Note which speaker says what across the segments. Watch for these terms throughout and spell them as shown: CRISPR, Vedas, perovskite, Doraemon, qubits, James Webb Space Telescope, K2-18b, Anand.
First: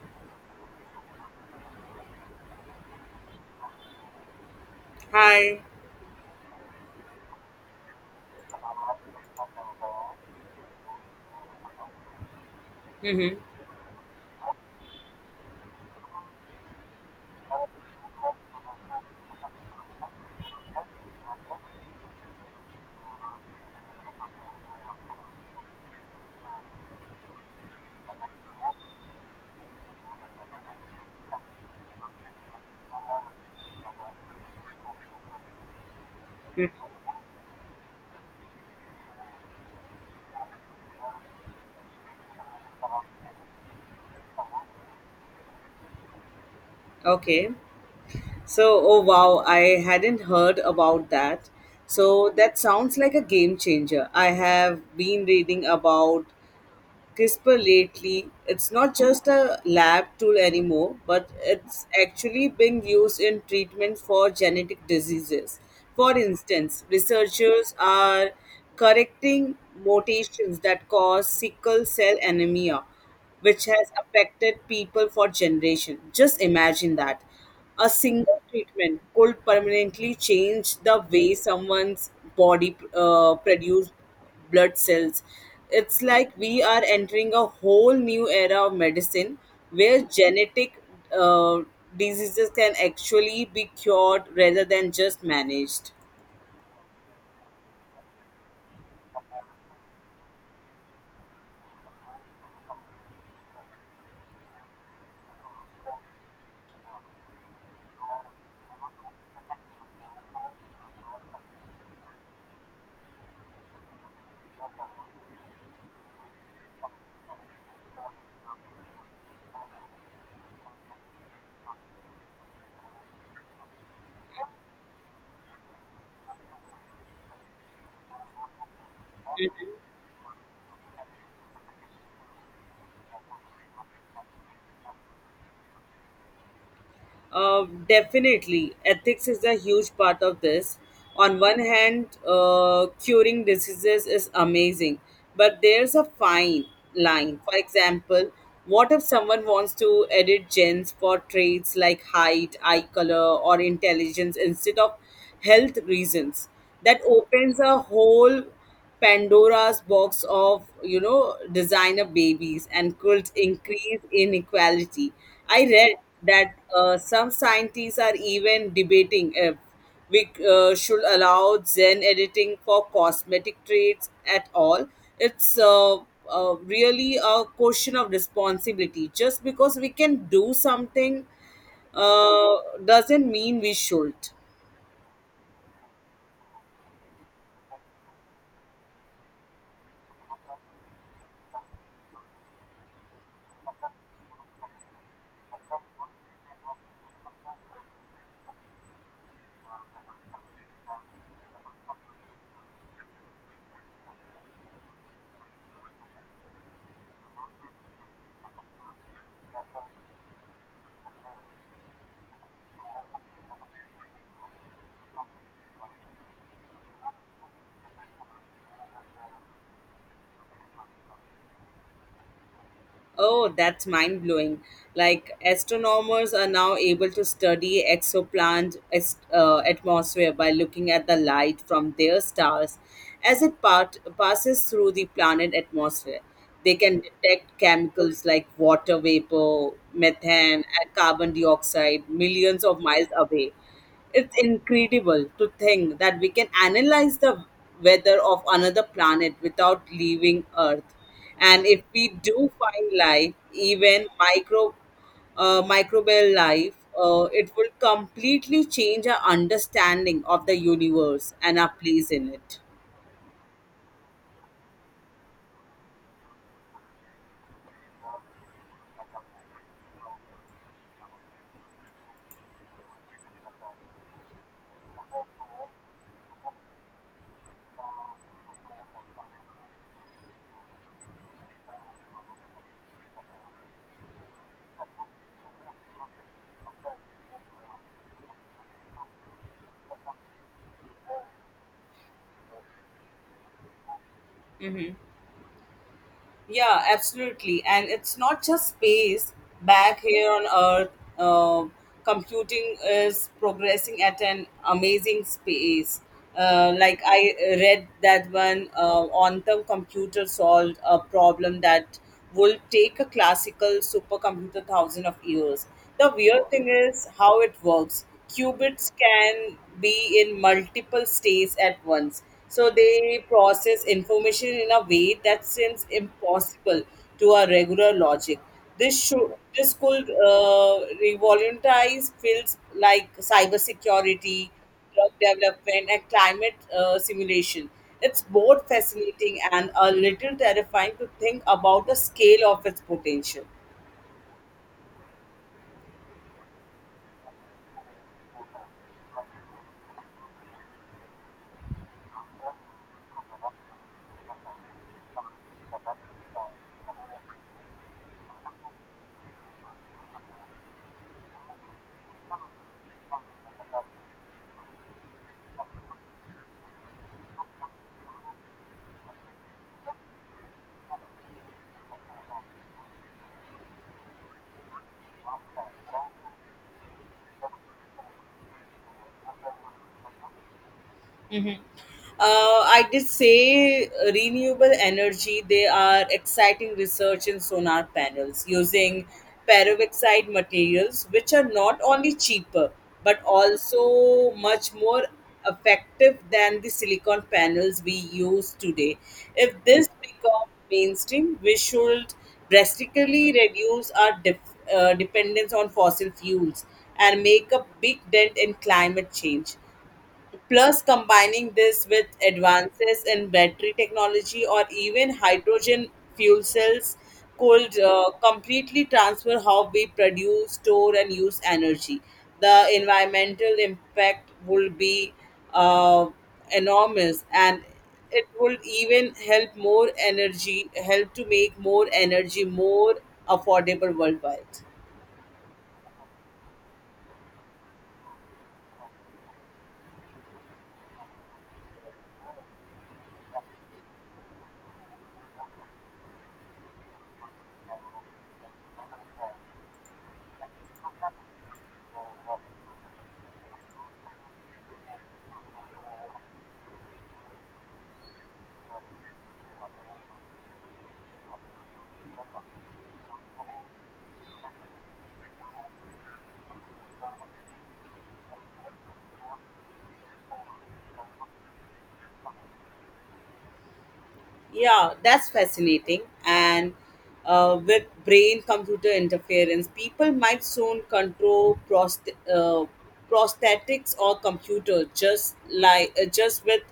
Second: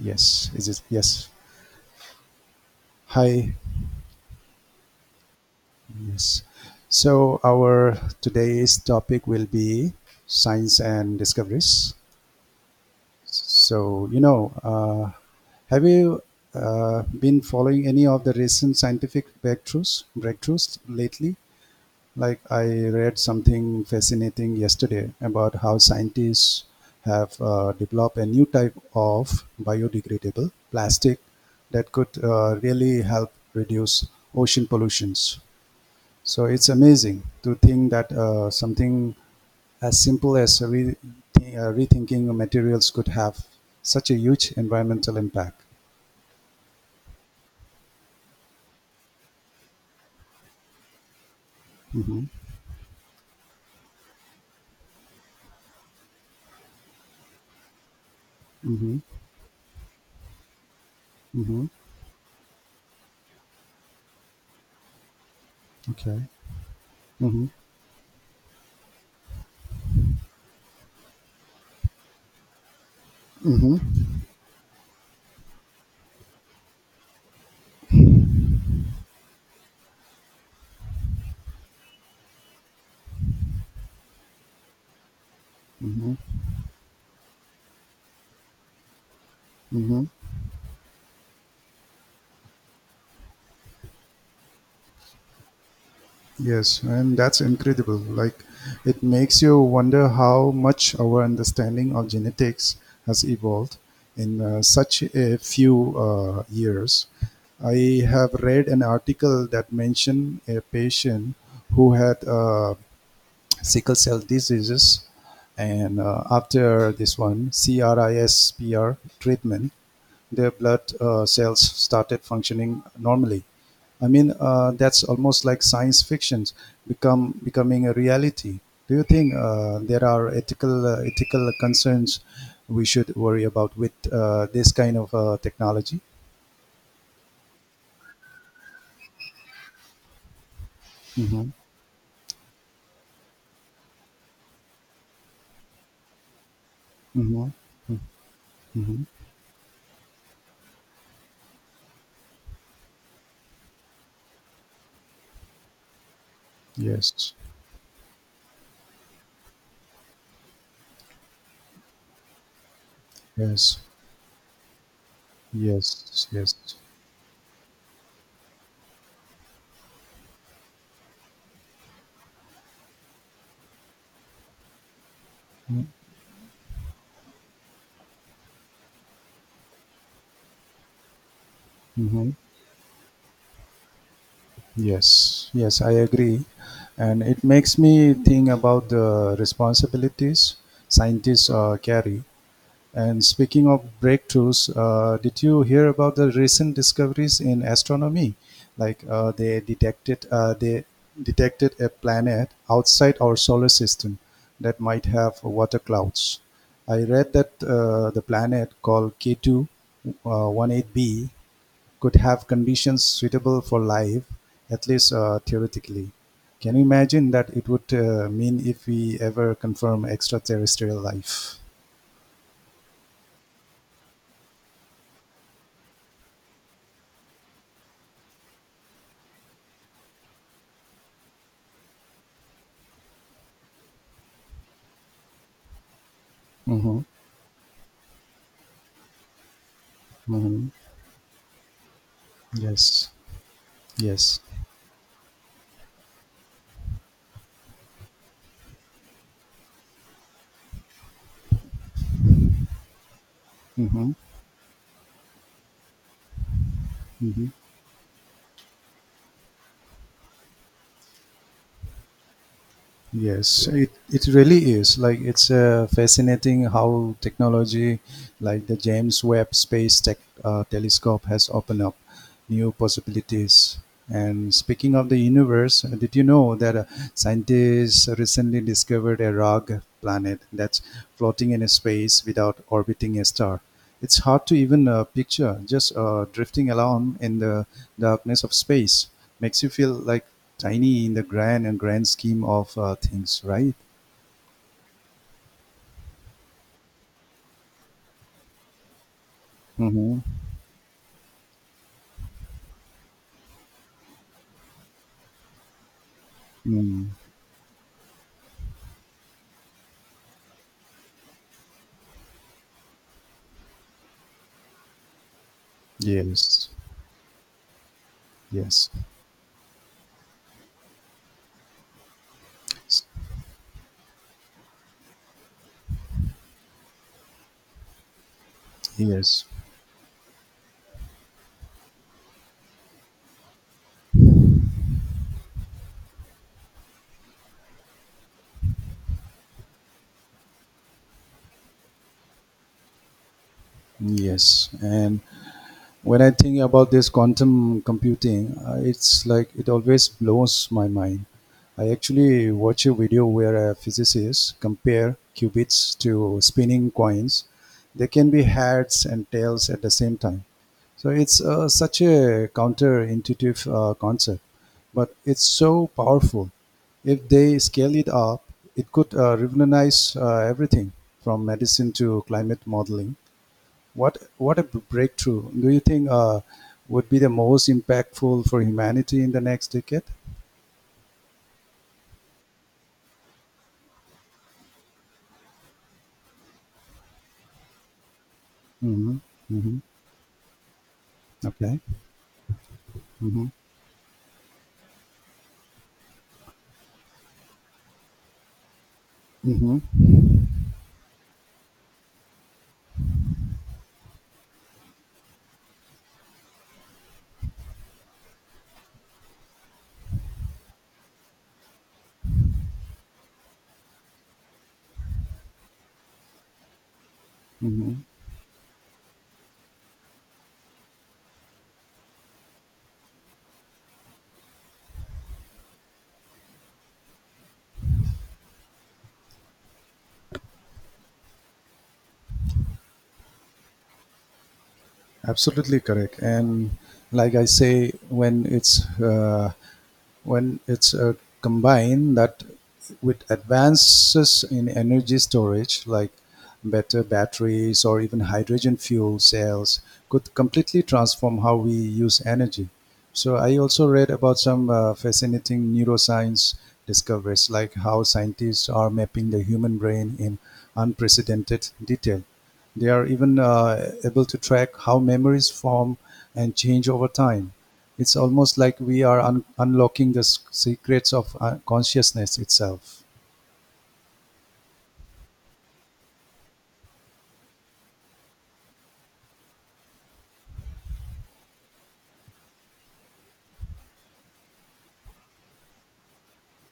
Speaker 1: Yes, is it? Yes. Hi.
Speaker 2: Hi.
Speaker 1: Yes. So our today's topic will be science and discoveries.
Speaker 2: Mm-hmm.
Speaker 1: So you know, uh, have you been following any of the recent scientific breakthroughs lately? Like I read something fascinating yesterday about how scientists have developed a new type of biodegradable plastic that could really help reduce ocean pollutions. So it's amazing to think that something as simple as rethinking materials could have such a huge environmental impact.
Speaker 2: Okay. So, oh wow, I hadn't heard about that.
Speaker 1: Mm-hmm,
Speaker 2: So, that sounds like a game changer. I have been reading about CRISPR lately. It's not
Speaker 1: mm-hmm,
Speaker 2: just a lab tool anymore, but
Speaker 1: mm-hmm.
Speaker 2: it's actually being used in treatment for genetic diseases. For
Speaker 1: Okay.
Speaker 2: instance,
Speaker 1: Mm-hmm,
Speaker 2: researchers are correcting mutations that cause sickle cell anemia, which has affected people for generations. Just imagine that. A single treatment could permanently change the way someone's body produce blood cells. It's like we are entering a whole new era of medicine where
Speaker 1: mm-hmm.
Speaker 2: genetic uh, diseases can actually be cured rather than just managed.
Speaker 1: Yes, and that's incredible. Like, it makes you wonder how much our understanding of genetics has evolved in such a few years. I have read an article that mentioned a patient who had sickle cell diseases, and after this one, CRISPR treatment, their blood cells started functioning normally. I mean, that's almost like science fiction become becoming a reality. Do you think there are ethical concerns we should worry about with this kind of technology?
Speaker 2: Definitely, ethics is a huge part of this. On
Speaker 1: Mm-hmm.
Speaker 2: one hand, curing diseases is amazing, but there's a fine line.
Speaker 1: Mm-hmm.
Speaker 2: For example, what if
Speaker 1: Mm-hmm.
Speaker 2: someone wants to edit genes for traits like height, eye color, or intelligence instead of health reasons? That
Speaker 1: Yes.
Speaker 2: opens a whole Pandora's box of designer babies and could
Speaker 1: Yes.
Speaker 2: increase inequality. I read
Speaker 1: Yes.
Speaker 2: that
Speaker 1: Yes.
Speaker 2: some scientists are even debating if we should allow gen editing for cosmetic traits at all. It's really a question of responsibility. Just because we can do something
Speaker 1: Mm-hmm.
Speaker 2: uh, doesn't mean we should.
Speaker 1: Yes. Yes, I agree, and it makes me think about the responsibilities scientists carry. And speaking of breakthroughs, did you hear about the recent discoveries in astronomy? Like they detected a planet outside our solar system that might have water clouds. I read that the planet called k two 18 b could have conditions suitable for life, at least theoretically. Can you imagine that it would mean if we ever confirm extraterrestrial life?
Speaker 2: Oh, that's mind blowing. Like, astronomers are now able to study atmosphere by looking at the light from their stars as it passes through the planet atmosphere. They can
Speaker 1: Mhm.
Speaker 2: detect chemicals like water vapor, methane,
Speaker 1: Hmm.
Speaker 2: and carbon dioxide millions of miles
Speaker 1: Yes.
Speaker 2: away. It's
Speaker 1: Yes.
Speaker 2: incredible to think that we can analyze the weather of another planet without leaving Earth. And if we do find life, even
Speaker 1: Hmm.
Speaker 2: microbial life,
Speaker 1: Hmm.
Speaker 2: it will completely change our understanding of the universe and our place in it.
Speaker 1: Yes. So it really is. Like it's fascinating how technology, like the James Webb Space Tech Telescope, has opened up new possibilities. And speaking of the universe, did you know that scientists recently discovered a rogue planet that's floating in space without orbiting a star? It's hard to even picture. Just drifting along in the darkness of space makes you feel like tiny in the grand scheme of things, right?
Speaker 2: Mhm. Yeah, absolutely. And it's not just space. Back
Speaker 1: Mm-hmm.
Speaker 2: here on Earth, uh, computing is progressing at an amazing space. Like
Speaker 1: Mm.
Speaker 2: I read that one quantum computer solved a problem that will take a classical supercomputer thousand of years. The weird thing
Speaker 1: Yes,
Speaker 2: is how it works.
Speaker 1: yes,
Speaker 2: Qubits can be in multiple states at once. So they process information in a way that seems impossible to our regular logic. This should
Speaker 1: yes,
Speaker 2: this could uh, revolutionize fields like cybersecurity, drug development, and climate simulation. It's both fascinating and a little terrifying to think about the scale of its potential.
Speaker 1: yes. And when I think about this quantum computing, it's like it always blows my mind. I actually watch a video where a physicist compare qubits to spinning coins. They can be heads and tails at the same time. So it's such a counterintuitive concept, but it's so powerful. If they scale it up, it could revolutionize everything from medicine to climate modeling. What a breakthrough! Do you think would be the most impactful for humanity in the next decade?
Speaker 2: I did say renewable energy. They are exciting research in solar panels using
Speaker 1: Mm-hmm. Mm-hmm.
Speaker 2: perovskite materials, which are not
Speaker 1: Okay.
Speaker 2: only cheaper but
Speaker 1: Mm-hmm.
Speaker 2: also much more effective than the silicon panels we use today. If this
Speaker 1: Mm-hmm.
Speaker 2: becomes mainstream, we should drastically reduce our dependence on fossil fuels and make a big dent in climate change. Plus, combining this with advances in battery technology or even hydrogen fuel cells could
Speaker 1: Mm-hmm.
Speaker 2: completely transfer how we produce, store, and use energy. The environmental impact would be uh, enormous, and it will even help more energy, help to make more energy more affordable worldwide.
Speaker 1: Absolutely correct. And like I say, when it's combined that with advances in energy storage like better batteries or even hydrogen fuel cells could completely transform how we use energy. So I also read about some fascinating neuroscience discoveries, like how scientists are mapping the human brain in unprecedented detail. They are even able to track how memories form and change over time. It's almost like we are unlocking the secrets of consciousness itself.
Speaker 2: Yeah, that's fascinating. And with brain computer interference, people might soon control prosthetics or computers just with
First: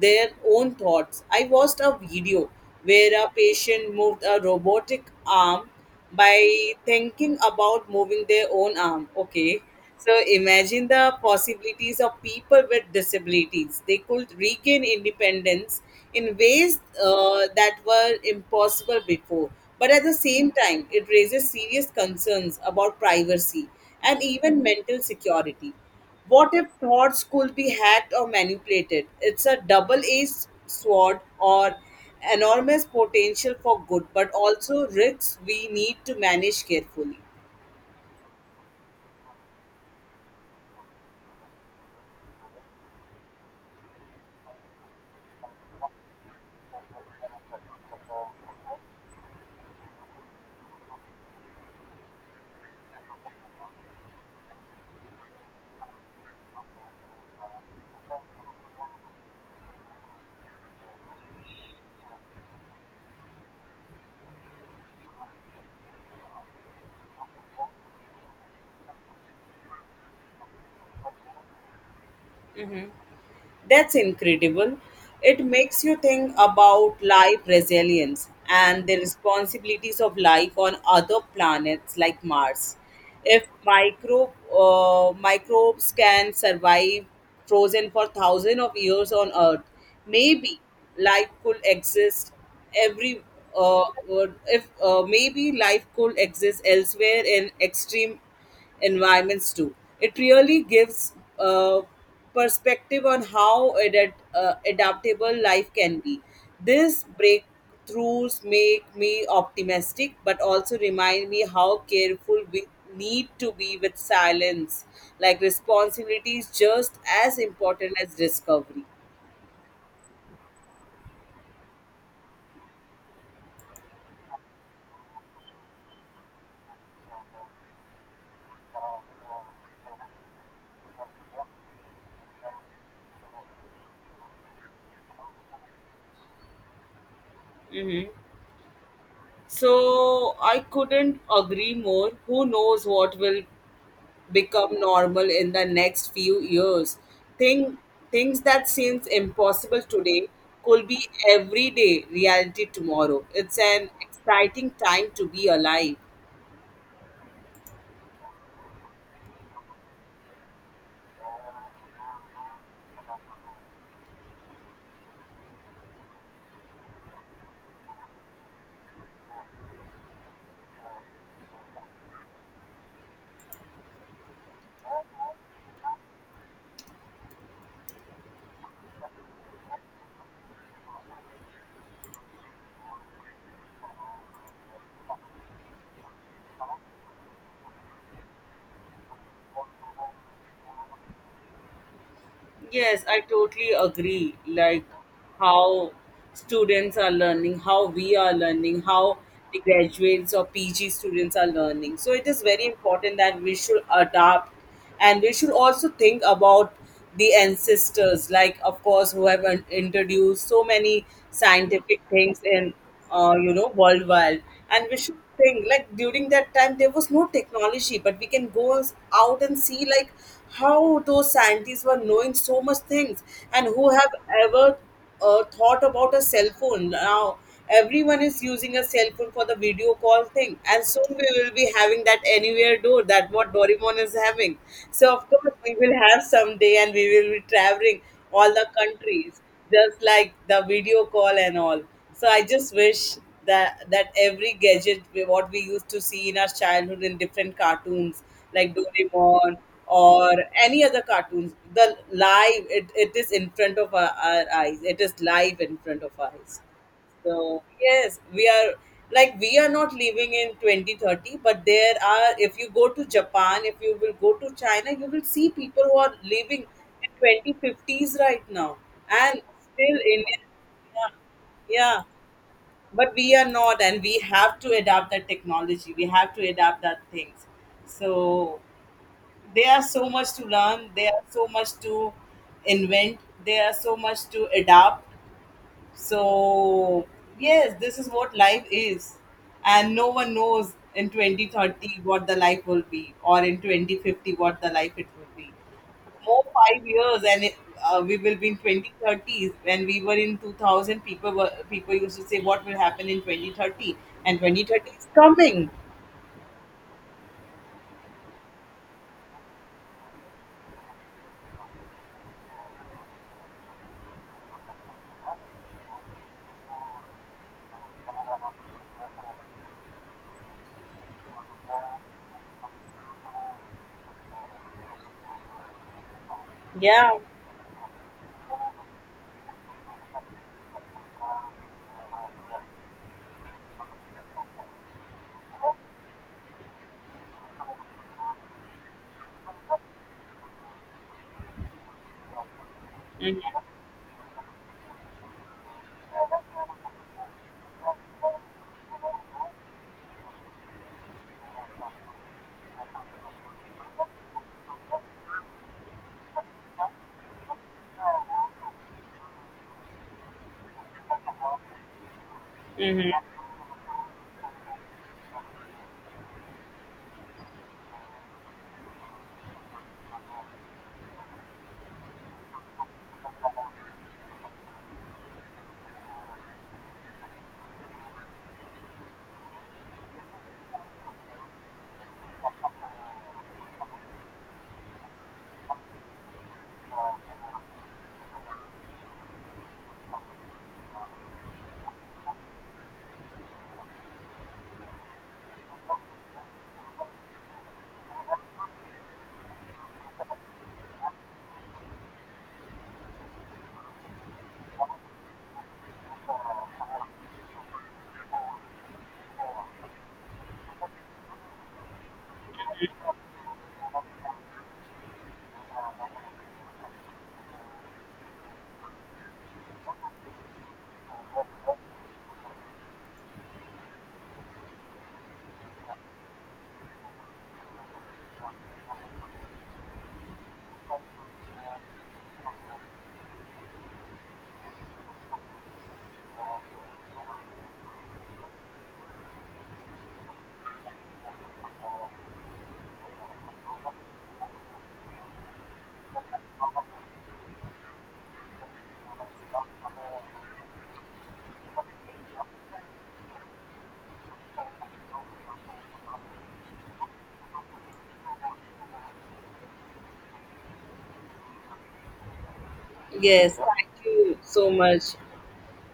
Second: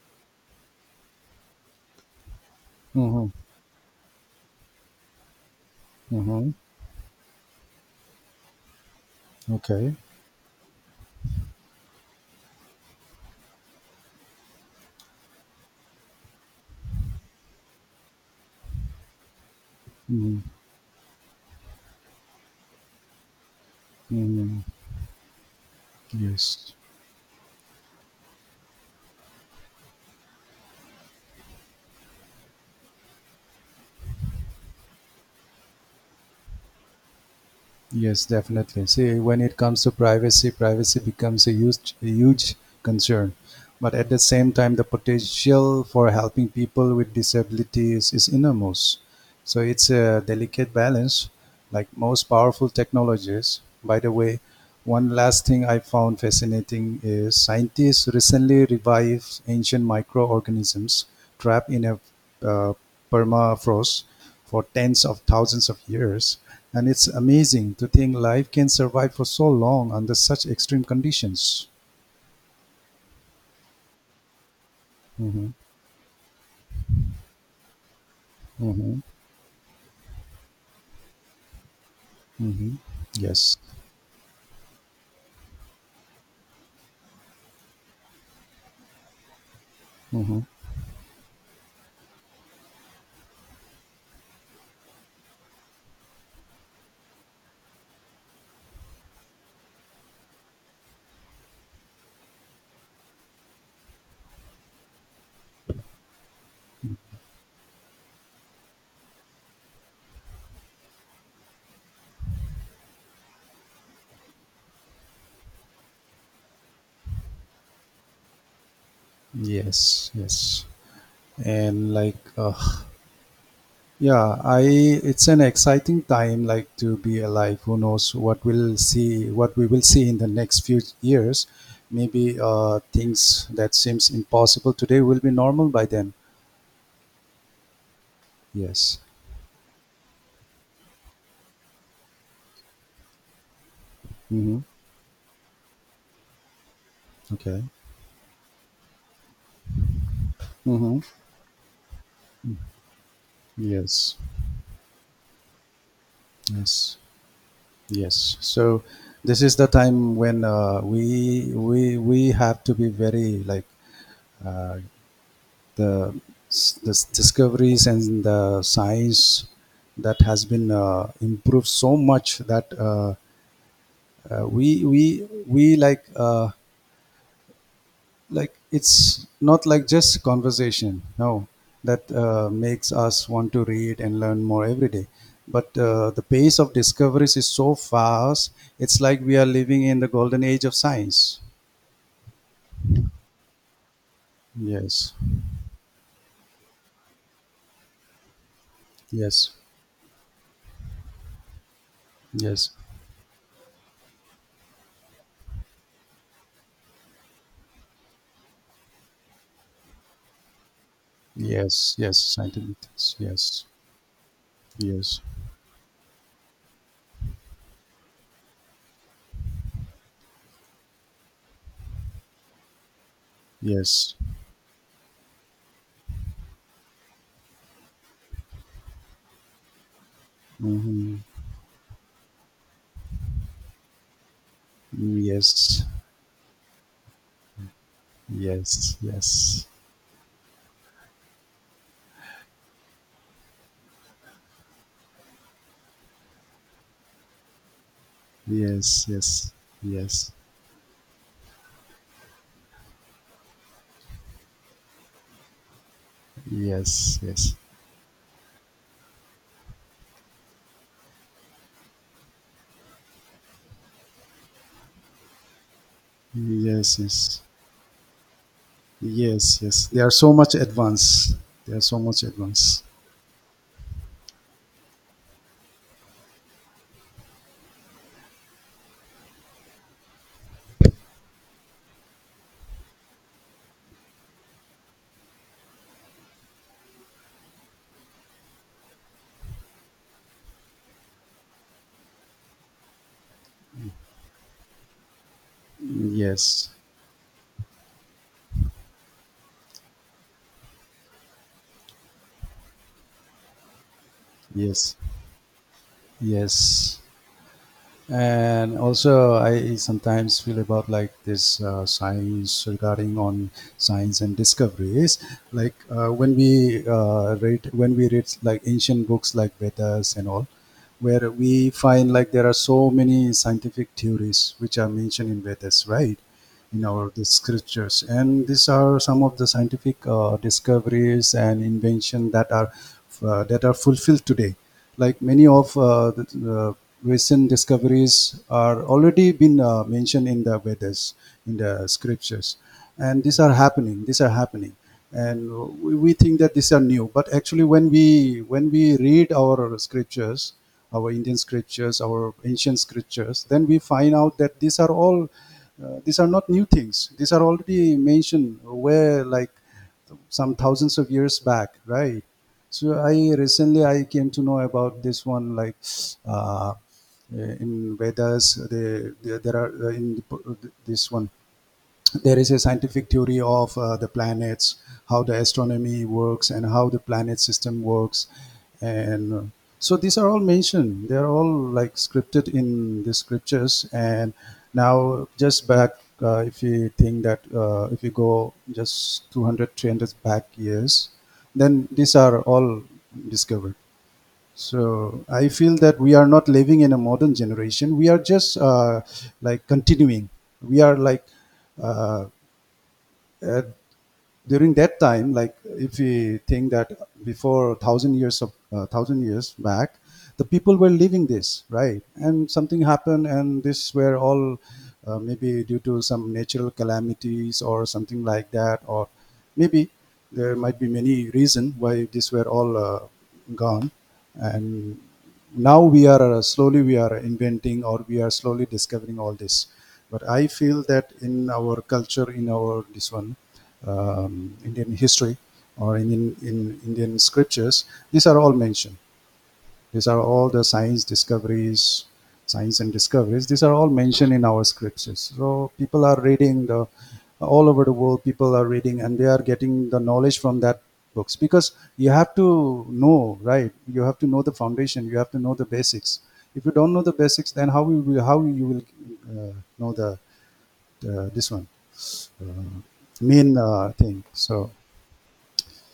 Speaker 2: their own thoughts. I watched a video where
Speaker 1: Mm-hmm.
Speaker 2: a patient moved a robotic arm
Speaker 1: Mm-hmm.
Speaker 2: by thinking about moving their own arm. Okay.
Speaker 1: Okay.
Speaker 2: So imagine the possibilities of people with disabilities. They could regain independence in ways that were impossible before. But at the same time, it raises serious concerns about privacy and
Speaker 1: Mm-hmm.
Speaker 2: even mental security. What if
Speaker 1: Yes.
Speaker 2: thoughts could be hacked or manipulated? It's a double edged sword or enormous potential for good, but also risks we need to manage carefully.
Speaker 1: Yes, definitely. See, when it comes to privacy, privacy becomes a huge concern. But at the same time, the potential for helping people with disabilities is enormous. So it's a delicate balance, like most powerful technologies. By the way, one last thing I found fascinating is scientists recently revived ancient microorganisms trapped in a uh, permafrost for tens of thousands of years. And it's amazing to think life can survive for so long under such extreme conditions.
Speaker 2: That's incredible. It
Speaker 1: Hmm.
Speaker 2: makes you think about life resilience and the
Speaker 1: Hmm.
Speaker 2: responsibilities of life on other planets like Mars.
Speaker 1: Hmm.
Speaker 2: If
Speaker 1: Yes.
Speaker 2: microbes can survive frozen for thousands of years on Earth,
Speaker 1: Hmm.
Speaker 2: maybe life could exist every. Uh, if Maybe life could exist elsewhere in extreme environments too. It really gives a perspective on how adaptable life can be. These breakthroughs make me optimistic, but also remind me how careful we need to be with silence. Like responsibility is just as important as discovery.
Speaker 1: Yes. Yes. And like, yeah, I. It's an exciting time, like to be alive. Who knows what we will see in the next few years. Maybe things that seems impossible today will be normal by then.
Speaker 2: hmm
Speaker 1: Yes.
Speaker 2: So I couldn't agree more. Who knows what will
Speaker 1: Hmm.
Speaker 2: become normal in the next few years.
Speaker 1: Okay.
Speaker 2: Thing, Things that seems impossible today could
Speaker 1: Mm-hmm.
Speaker 2: be everyday reality tomorrow. It's an
Speaker 1: Yes,
Speaker 2: exciting time to be alive.
Speaker 1: yes, yes. So this is the time when we have to be very like uh, the discoveries and the science that has been improved so much that we like. Like it's not like just conversation, no, that makes us want to read and learn more every day, but the pace of discoveries is so fast. It's like we are living in the golden age of science.
Speaker 2: Yes, I totally agree. Like
Speaker 1: Yes,
Speaker 2: how students are learning, how we are learning, how
Speaker 1: yes,
Speaker 2: the graduates or PG students are learning. So it is very
Speaker 1: yes,
Speaker 2: important that we should adapt, and we should also think about the ancestors, like, of course, who have introduced so many
Speaker 1: yes,
Speaker 2: scientific
Speaker 1: yes,
Speaker 2: things in
Speaker 1: scientific things. Yes,
Speaker 2: worldwide. And we should
Speaker 1: yes, mm-hmm,
Speaker 2: think like during that time there was no technology, but we can go out and see like how those scientists were knowing so much things, and who have
Speaker 1: yes,
Speaker 2: ever thought about a cell phone. Now everyone is using a cell phone for the video call thing, and soon
Speaker 1: hmm,
Speaker 2: we will be having that anywhere door that what Doraemon is having. So of course we
Speaker 1: yes,
Speaker 2: will have someday, and we will be traveling all the
Speaker 1: yes,
Speaker 2: countries
Speaker 1: yes,
Speaker 2: just like the video call and all. So I just wish that every gadget what we used to see in our childhood in different cartoons like
Speaker 1: yes, yes,
Speaker 2: Doraemon
Speaker 1: yes,
Speaker 2: or
Speaker 1: yes,
Speaker 2: any other cartoons, the live it, it is in front of our eyes. It is live in front of our eyes.
Speaker 1: yes,
Speaker 2: So yes, we are like we are not living in 2030, but there are if you go to Japan, if you will go to China, you will see people who are living
Speaker 1: yes,
Speaker 2: in
Speaker 1: yes.
Speaker 2: 2050s right now. And
Speaker 1: Yes, yes.
Speaker 2: still
Speaker 1: They are so
Speaker 2: Indian.
Speaker 1: much advanced.
Speaker 2: Yeah,
Speaker 1: They are so
Speaker 2: yeah.
Speaker 1: much advanced.
Speaker 2: But we are not, and we have to adapt that technology. We have to adapt that things. So there are so much to learn, there are so much to invent, there are so much to adapt, so, yes, this is what life is. And no one knows in 2030 what the life will be or in 2050 what the life it will be. More
Speaker 1: Yes,
Speaker 2: 5 years and we will be in 2030s. When we were in 2000, people used to say what will happen in 2030, and 2030
Speaker 1: yes,
Speaker 2: is coming.
Speaker 1: yes. And also, I sometimes feel about like this science regarding on science and discoveries, like when we read like ancient books like vedas and all, where we find like there are so many scientific theories which are mentioned in vedas, right, in our
Speaker 2: Yeah.
Speaker 1: the scriptures, and these are some of the scientific discoveries and invention that are fulfilled today. Like many of the recent discoveries are already been mentioned in the Vedas, in the scriptures, and these are happening. These are happening, and we think that these are new. But actually, when we read our scriptures, our Indian scriptures, our ancient scriptures, then we find out that these are all these are not new things. These are already mentioned where, like, some thousands of years back, right? So
Speaker 2: Mm-hmm.
Speaker 1: I recently I came to know about this one, like uh, in Vedas they, there are in this one there is a scientific theory of the planets, how the astronomy works, and how the planet system works, and so these are all mentioned. They are all like scripted in the scriptures. And now, just back, if you think that if you go just 200, 300 back years, then these are all discovered. So I feel that we are not living in a modern generation. We are just like continuing. We are like uh, uh, during that time, like if we think that before thousand years of thousand years back, the people were living this, right, and something happened, and this were all maybe due to some natural calamities or something like that, or maybe there might be many reason why this were all gone, and now we are slowly we are inventing or we are slowly discovering all this. But I feel that in our culture, in our this one, Indian history, or Indian scriptures, these are all mentioned. These are all the science discoveries, science and discoveries. These are all mentioned in our scriptures. So people are reading the all over the world. People are reading and they are getting the knowledge from that books, because you have to know, right. You have to know the foundation. You have to know the basics. If you don't know the basics, then how you will uh, know the this one uh,
Speaker 2: Yes,
Speaker 1: main
Speaker 2: thank
Speaker 1: thing?
Speaker 2: you so
Speaker 1: So
Speaker 2: much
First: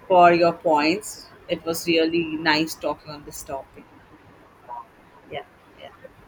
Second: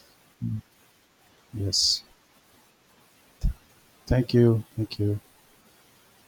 Speaker 2: for your points. It was
Speaker 1: yes.
Speaker 2: really nice talking on this topic.
Speaker 1: Thank you. Thank you.
Speaker 2: Yeah. Yeah.